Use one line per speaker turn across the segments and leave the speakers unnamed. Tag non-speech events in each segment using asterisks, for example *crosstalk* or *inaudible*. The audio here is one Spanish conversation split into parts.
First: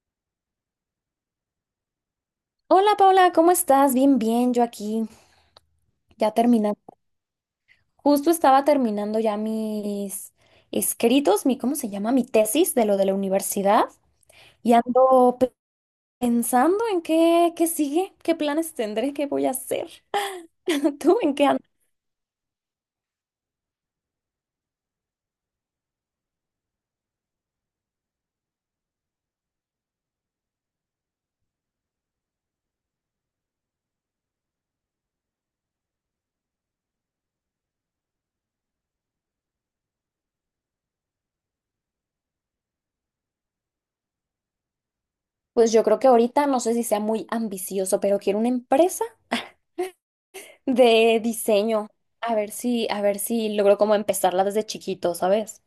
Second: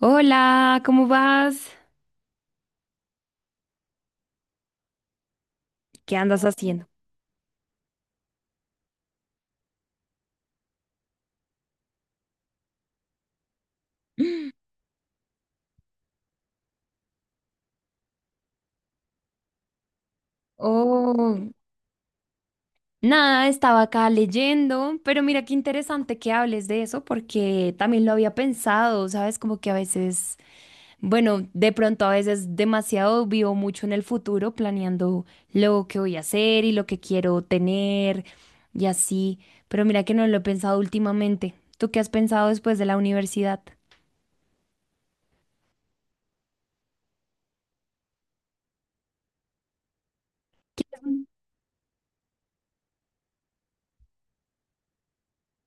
Hola, ¿cómo vas?
Hola Paula, ¿cómo estás? Bien, bien, yo aquí
¿Qué
ya
andas haciendo?
terminando. Justo estaba terminando ya mis escritos, mi, ¿cómo se llama? Mi tesis de lo de la universidad y ando pensando en qué sigue, qué planes tendré, qué voy a hacer. *laughs* ¿Tú en qué
Oh,
andas?
nada, estaba acá leyendo, pero mira qué interesante que hables de eso porque también lo había pensado, ¿sabes? Como que a veces, bueno, de pronto a veces demasiado vivo mucho en el futuro planeando lo que voy a hacer y lo que quiero tener y así, pero mira que no lo he pensado últimamente. ¿Tú qué has pensado después de la universidad?
Pues yo creo que ahorita no sé si sea muy ambicioso, pero quiero una empresa de diseño. A ver si logro como empezarla desde chiquito, ¿sabes?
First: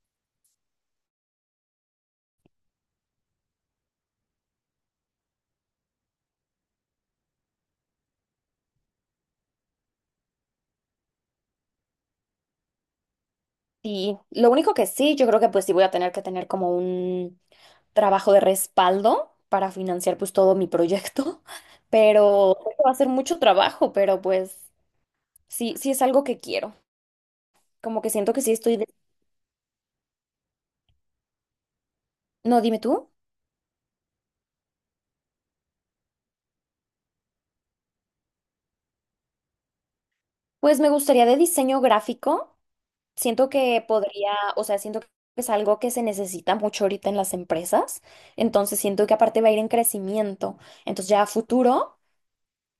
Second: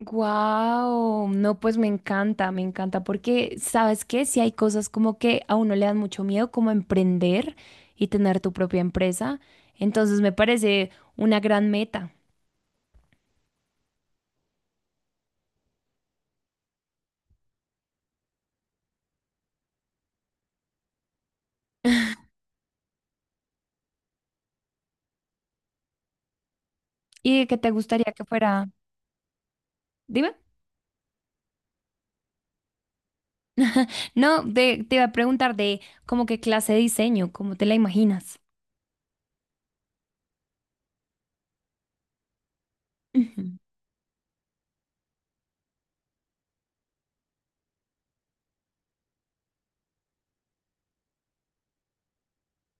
Wow, no, pues me encanta, porque sabes que si hay cosas como que a uno le dan mucho miedo, como emprender y tener tu propia empresa, entonces me parece una gran meta.
Y lo único que sí, yo creo que pues sí voy a tener que tener como un trabajo de respaldo para financiar pues todo mi proyecto. *laughs*
*laughs*
Pero creo que va a ser mucho trabajo, pero pues sí, sí es algo que quiero,
¿Y de qué te
como que
gustaría que
siento que sí
fuera?
estoy.
Dime.
No, dime tú.
No, te iba a preguntar de como qué clase de diseño, cómo te la imaginas.
Pues me gustaría de diseño gráfico,
Ujú.
siento que podría, o sea, siento que es algo que se necesita mucho ahorita en las empresas, entonces siento que aparte va a ir en crecimiento, entonces ya a futuro.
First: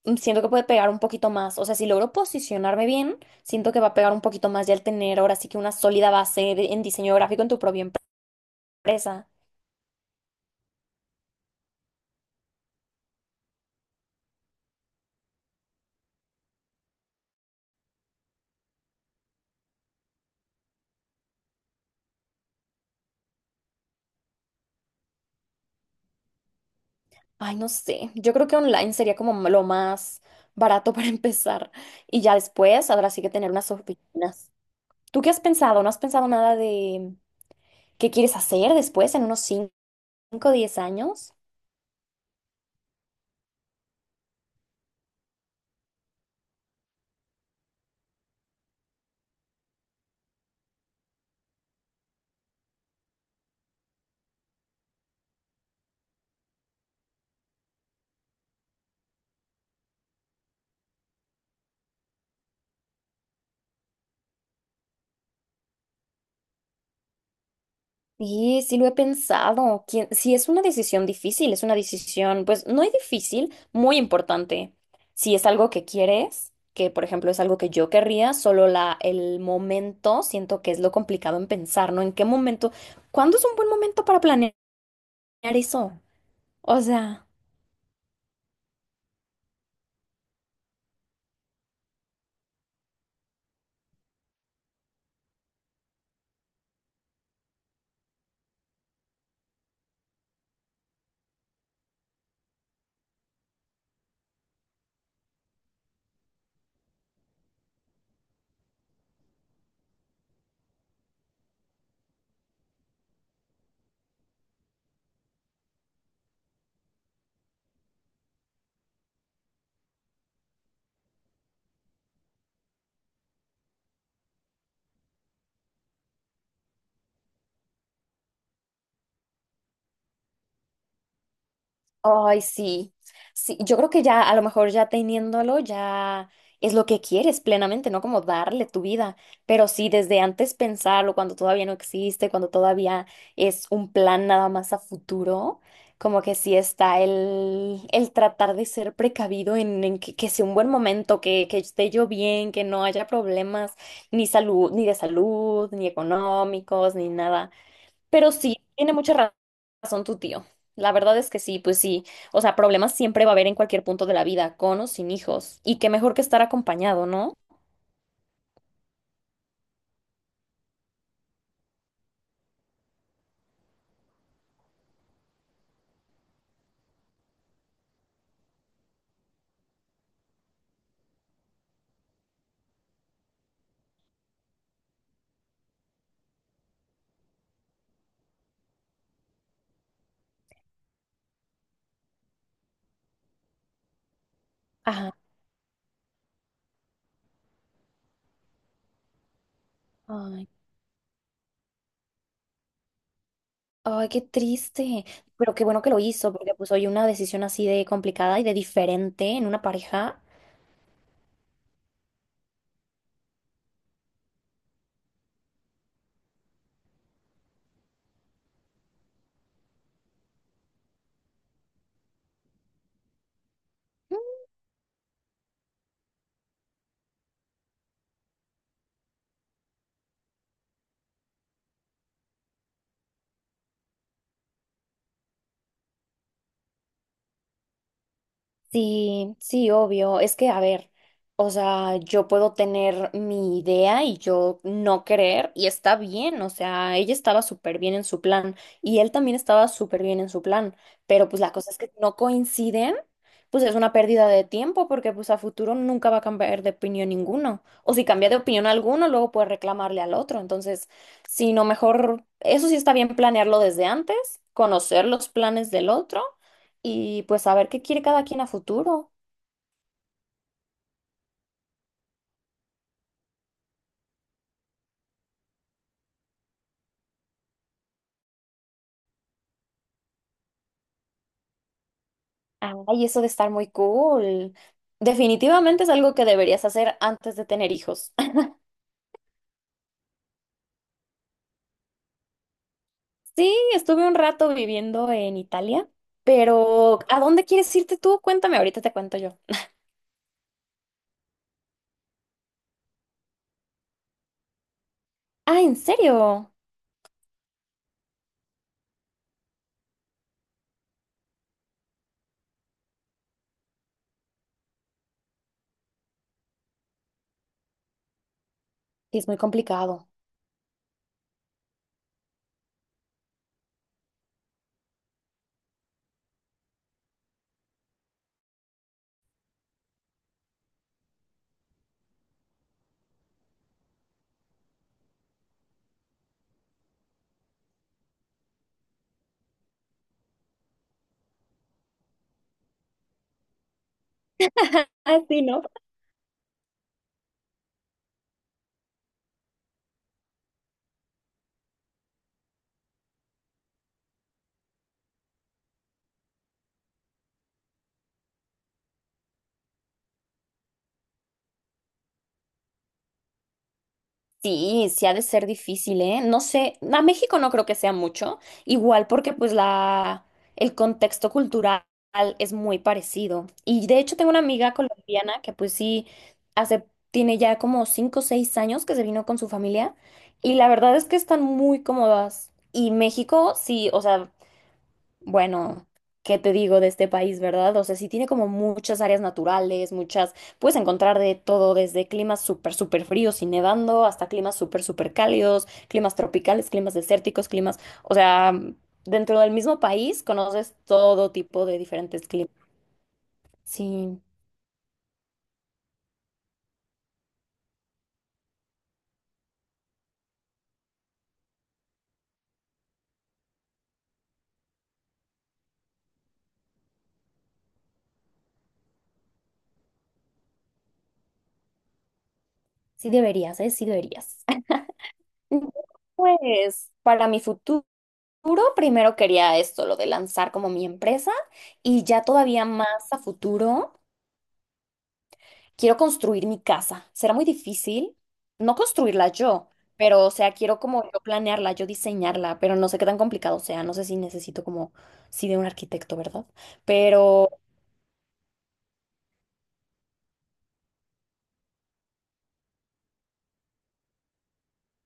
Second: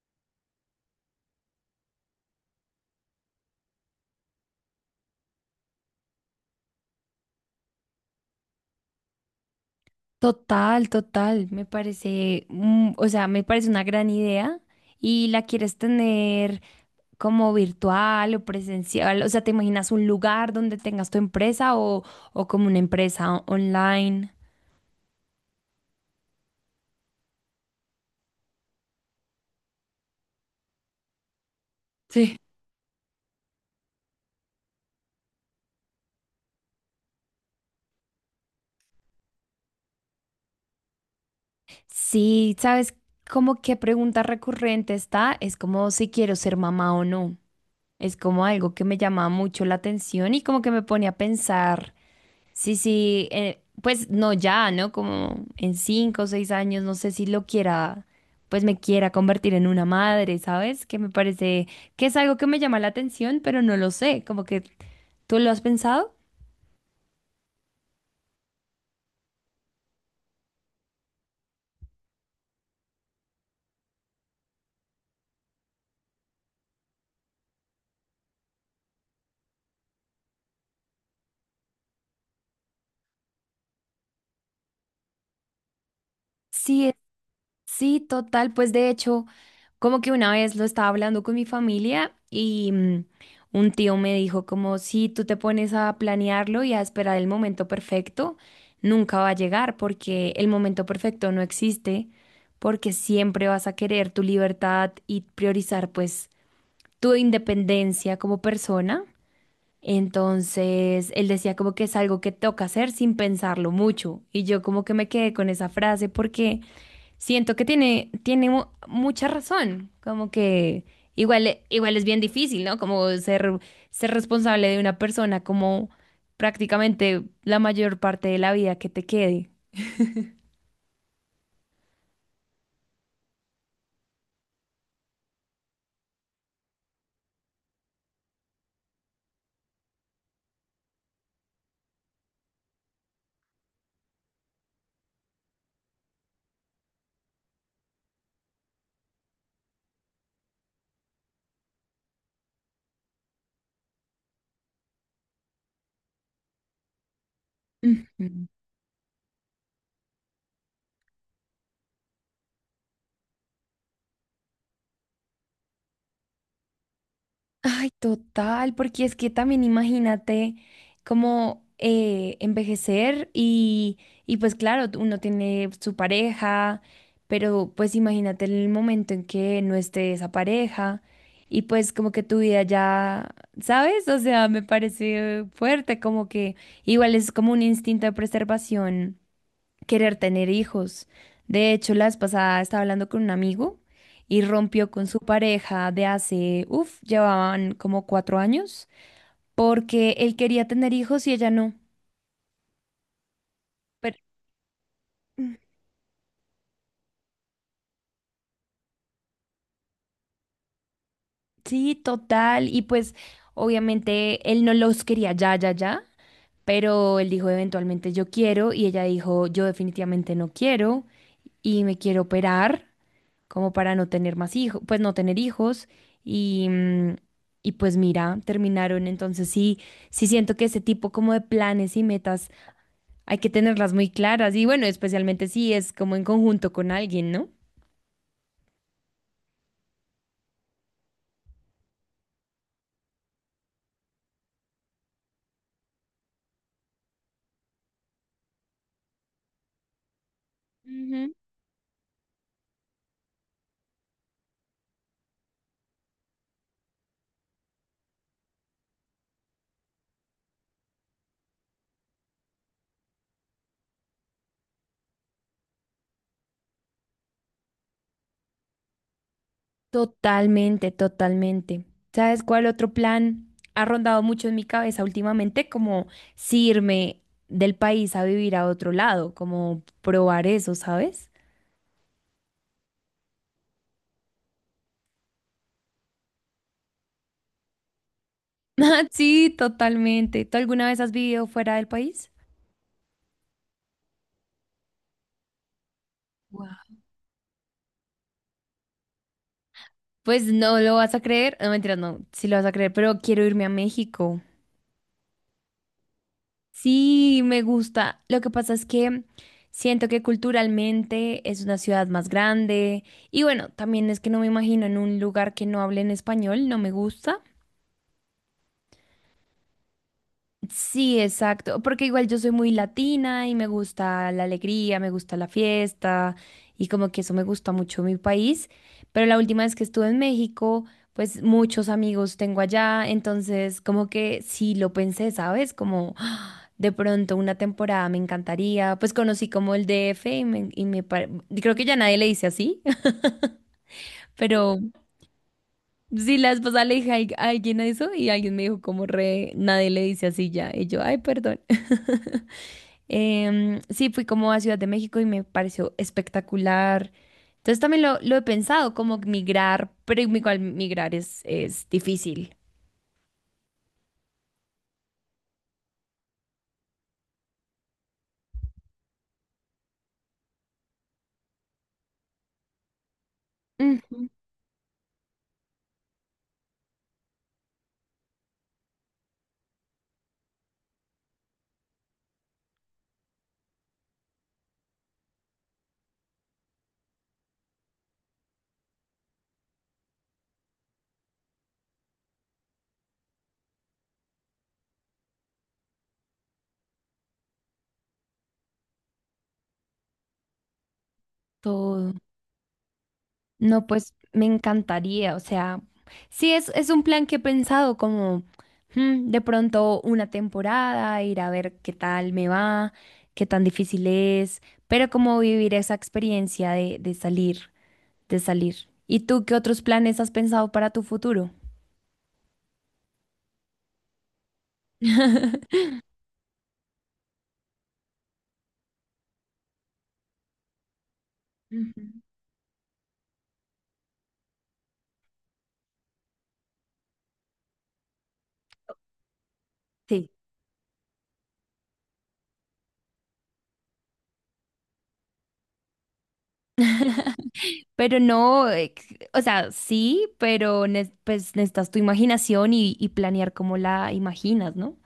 Siento que puede pegar un poquito más. O sea, si logro posicionarme bien, siento que va a pegar un poquito más ya al tener ahora sí que una sólida en diseño gráfico en tu propia empresa.
Total, total, me parece, o sea, me parece una gran idea y la quieres tener. ¿Como virtual o presencial? O sea, ¿te imaginas un lugar donde tengas tu empresa o como una empresa online?
Ay, no sé. Yo creo que online sería como lo más barato *laughs* para empezar. Y ya
Sí.
después habrá sí que tener unas oficinas. ¿Tú qué has pensado? ¿No has pensado nada de qué quieres hacer después en unos 5, o 10 años?
Sí, ¿sabes? Como qué pregunta recurrente está, es como si quiero ser mamá o no. Es como algo que me llama mucho la atención y como que me pone a pensar. Sí, sí, pues no ya, ¿no? Como en cinco o seis años, no sé si lo quiera, pues me quiera convertir en una madre, ¿sabes? Que me parece que es algo que me llama la atención, pero no lo sé, como que ¿tú lo has pensado?
Sí, sí lo he pensado. Sí, es una decisión difícil, es una decisión, pues no es difícil, muy importante. Si es algo que quieres, que por ejemplo es algo que yo querría, solo la, el momento siento que es lo complicado en pensar, ¿no? ¿En qué momento? ¿Cuándo es un buen momento para planear eso? O
Sí,
sea.
sí, total, pues de hecho, como que una vez lo estaba hablando con mi familia y un tío me dijo como si tú te pones a planearlo y a esperar el momento perfecto, nunca va a llegar porque el momento perfecto no existe, porque siempre vas a querer tu libertad y priorizar pues tu independencia como persona. Entonces, él decía como que es algo que toca hacer sin pensarlo mucho y yo como que me quedé con esa frase porque siento que tiene, mucha razón, como que igual, igual es bien difícil, ¿no? Como ser, ser responsable de una persona como prácticamente la mayor parte de la vida que te quede.
Ay, sí. Sí, yo creo que ya, a lo mejor ya teniéndolo, ya es lo que quieres plenamente, ¿no? Como darle tu vida. Pero sí, desde antes pensarlo, cuando todavía no existe, cuando todavía es un plan nada más a futuro, como que sí está el tratar de ser precavido en que sea un buen momento, que esté yo bien, que no haya problemas, ni salud, ni de salud, ni económicos, ni nada. Pero
Ujú.
sí, tiene mucha razón tu tío. La verdad es que sí, pues sí. O sea, problemas siempre va a haber en cualquier punto de la vida, con o sin hijos. Y qué mejor que estar acompañado, ¿no?
Ay, total, porque es que también imagínate como envejecer y pues claro, uno tiene su pareja, pero pues imagínate el momento en que no esté esa pareja y pues como que tu vida ya, ¿sabes? O sea, me parece fuerte, como que igual es como un instinto de preservación querer tener hijos. De hecho, la vez pasada estaba hablando con un amigo y rompió con
Ajá.
su pareja de hace, uff, llevaban como cuatro años, porque él
Ay,
quería tener hijos y ella no.
ay,
Pero
qué triste. Pero
mm,
qué bueno que lo hizo, porque pues hoy una decisión así de complicada y de diferente en una pareja.
sí, total. Y pues, obviamente, él no los quería ya, ya, ya. Pero él dijo, eventualmente yo quiero, y ella dijo, yo definitivamente no quiero, y me quiero operar, como para no tener más hijos, pues no tener hijos y, y pues mira, terminaron. Entonces sí, sí siento que ese tipo como de planes y metas hay que tenerlas muy claras y bueno, especialmente si es como en conjunto con alguien, ¿no?
Sí, sí, obvio. Es que, a ver, o sea, yo puedo tener mi idea y yo no creer y está bien, o sea, ella estaba súper bien en su plan y él también estaba súper bien en su plan, pero
Ujú.
pues la cosa es que si no coinciden, pues es una pérdida de tiempo porque pues a futuro nunca va a cambiar de opinión ninguno. O si cambia de opinión alguno, luego puede reclamarle al otro. Entonces, si no, mejor, eso sí está bien planearlo desde antes, conocer los planes del otro y pues saber qué quiere cada quien a futuro.
Totalmente, totalmente. ¿Sabes cuál otro plan ha rondado mucho en mi cabeza últimamente? Como si irme del país a vivir a otro lado, como probar eso, ¿sabes?
Ay, eso de estar muy cool. Definitivamente es algo que deberías hacer antes de tener hijos. *laughs*
*laughs* Sí, totalmente. ¿Tú alguna vez has vivido fuera del país?
Sí, estuve un rato viviendo en Italia,
Guau.
pero ¿a dónde quieres irte tú? Cuéntame, ahorita te cuento yo.
Pues no lo vas a creer, no mentira, no, sí lo vas a creer, pero quiero irme a México.
Ah, ¿en serio?
Sí, me gusta. Lo que pasa es que siento que culturalmente es una ciudad más grande y bueno, también es que no me imagino en un lugar que no hable en español, no me gusta.
Sí, es muy complicado.
Sí, exacto, porque igual yo soy muy latina y me gusta la alegría, me gusta la fiesta y como que eso me gusta mucho mi país, pero la última vez que estuve en México, pues muchos amigos tengo allá, entonces como que sí lo pensé, ¿sabes? Como "Ah, de pronto una temporada me encantaría, pues conocí como el DF y me, y creo que ya nadie le dice así", *laughs* pero
*laughs* Ah, sí, ¿no?
sí la esposa le dije a a alguien eso y alguien me dijo como re, nadie le dice así ya, y yo, ay, perdón. *laughs* Sí, fui como a Ciudad de México y me pareció espectacular. Entonces también lo he pensado, como migrar, pero igual migrar es difícil.
Sí, sí ha de ser difícil, ¿eh? No sé, a México no creo que sea mucho, igual porque pues la, el contexto cultural es muy parecido. Y de hecho
Ujú.
tengo una amiga colombiana que pues sí, hace, tiene ya como cinco o seis años que se vino con su familia y la verdad es que están muy cómodas. Y México, sí, o sea, bueno, ¿qué te digo de este país, verdad? O sea, sí tiene como muchas áreas naturales, muchas, puedes encontrar de todo, desde climas súper, súper fríos y nevando, hasta climas súper, súper cálidos, climas tropicales, climas desérticos, climas, o sea, dentro del mismo país conoces todo tipo de
Todo.
diferentes climas.
No, pues
Sí,
me encantaría, o sea, sí es un plan que he pensado como de pronto una temporada, ir a ver qué tal me va, qué tan difícil es, pero como vivir esa experiencia de salir, de salir. ¿Y tú qué otros planes has pensado para tu futuro?
sí deberías, ¿eh? Sí deberías.
*laughs*
*laughs* Pues para mi futuro, primero quería esto, lo de lanzar como mi empresa y ya
Ujú.
todavía más a futuro. Quiero construir mi casa. Será muy difícil no construirla yo, pero
Sí,
o sea, quiero como yo planearla, yo diseñarla, pero no sé qué tan complicado sea, no sé si necesito como sí de un arquitecto, ¿verdad? Pero
pero no, o sea, sí, pero pues necesitas tu imaginación y planear cómo la imaginas, ¿no?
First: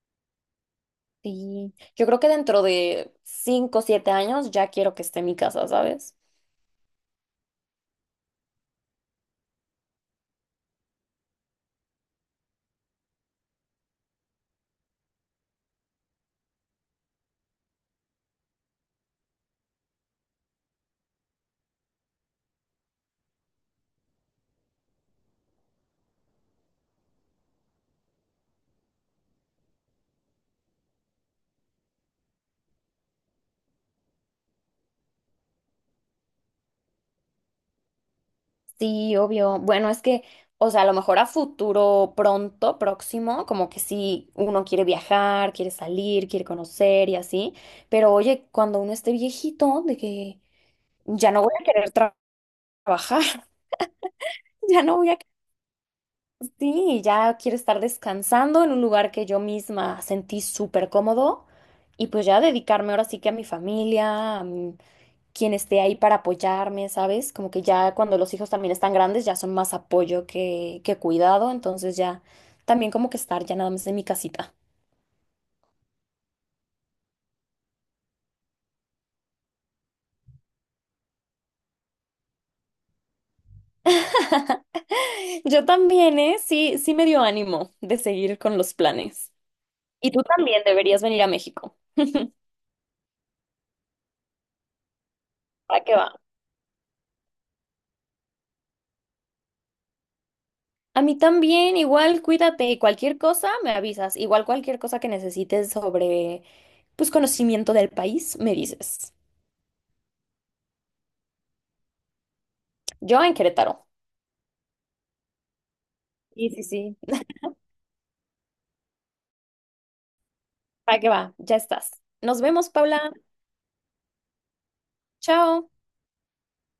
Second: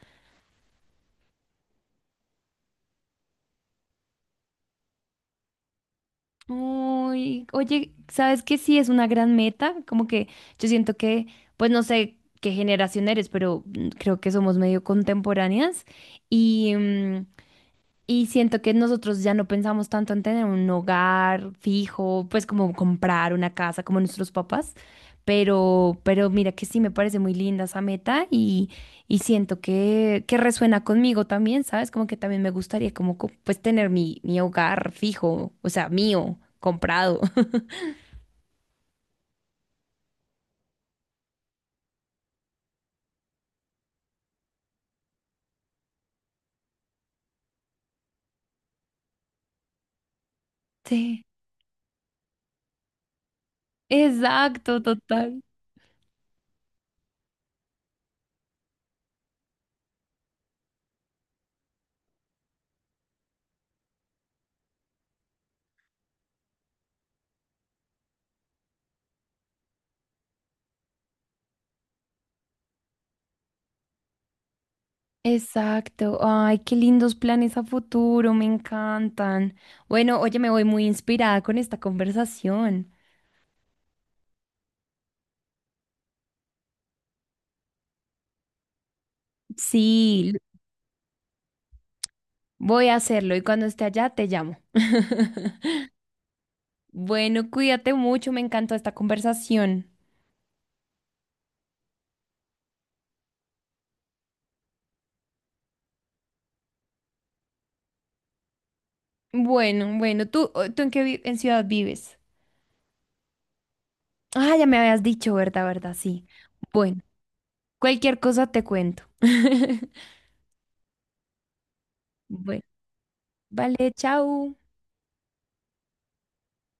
sí, yo creo que dentro de cinco o siete años ya quiero que esté mi casa, ¿sabes?
Uy, oye, ¿sabes qué? Sí, es una gran meta, como que yo siento que, pues no sé qué generación eres, pero creo que somos medio contemporáneas y, y siento que nosotros ya no pensamos tanto en tener un hogar fijo, pues como comprar una casa como nuestros papás, pero mira que sí me parece muy linda esa meta y siento que resuena conmigo también, ¿sabes? Como que también me gustaría como pues tener mi, mi hogar fijo, o sea, mío, comprado. *laughs*
Sí, obvio. Bueno, es que, o sea, a lo mejor a futuro pronto, próximo, como que sí, uno quiere viajar, quiere salir, quiere conocer y así, pero oye, cuando uno esté viejito, de que
Sí,
ya no voy a querer trabajar. *laughs*
exacto,
Ya no voy a,
total.
sí, ya quiero estar descansando en un lugar que yo misma sentí súper cómodo y pues ya dedicarme ahora sí que a mi familia, a quien esté ahí para apoyarme, ¿sabes? Como que ya cuando los hijos también están grandes ya son más apoyo que cuidado, entonces ya también como que estar ya nada más en mi casita.
Exacto. Ay, qué lindos planes a futuro, me encantan. Bueno, oye, me voy muy inspirada con esta conversación.
*laughs* Yo también, ¿eh? Sí, sí me dio ánimo de seguir con los planes. Y tú
Sí,
también deberías venir a México.
voy a hacerlo y cuando esté allá te llamo. *laughs*
¿Para qué va?
Bueno, cuídate mucho, me encantó esta conversación.
A mí también, igual cuídate y cualquier cosa me avisas. Igual cualquier cosa que necesites sobre, pues, conocimiento del país, me dices.
Bueno, bueno, ¿tú, tú en qué en ciudad vives?
Yo en Querétaro.
Ah, ya me habías dicho, ¿verdad? ¿Verdad? Sí.
Sí, sí, sí.
Bueno, cualquier cosa te cuento. *laughs*
Para qué va, ya estás. Nos
Bueno,
vemos, Paula.
vale, chao.
Chao.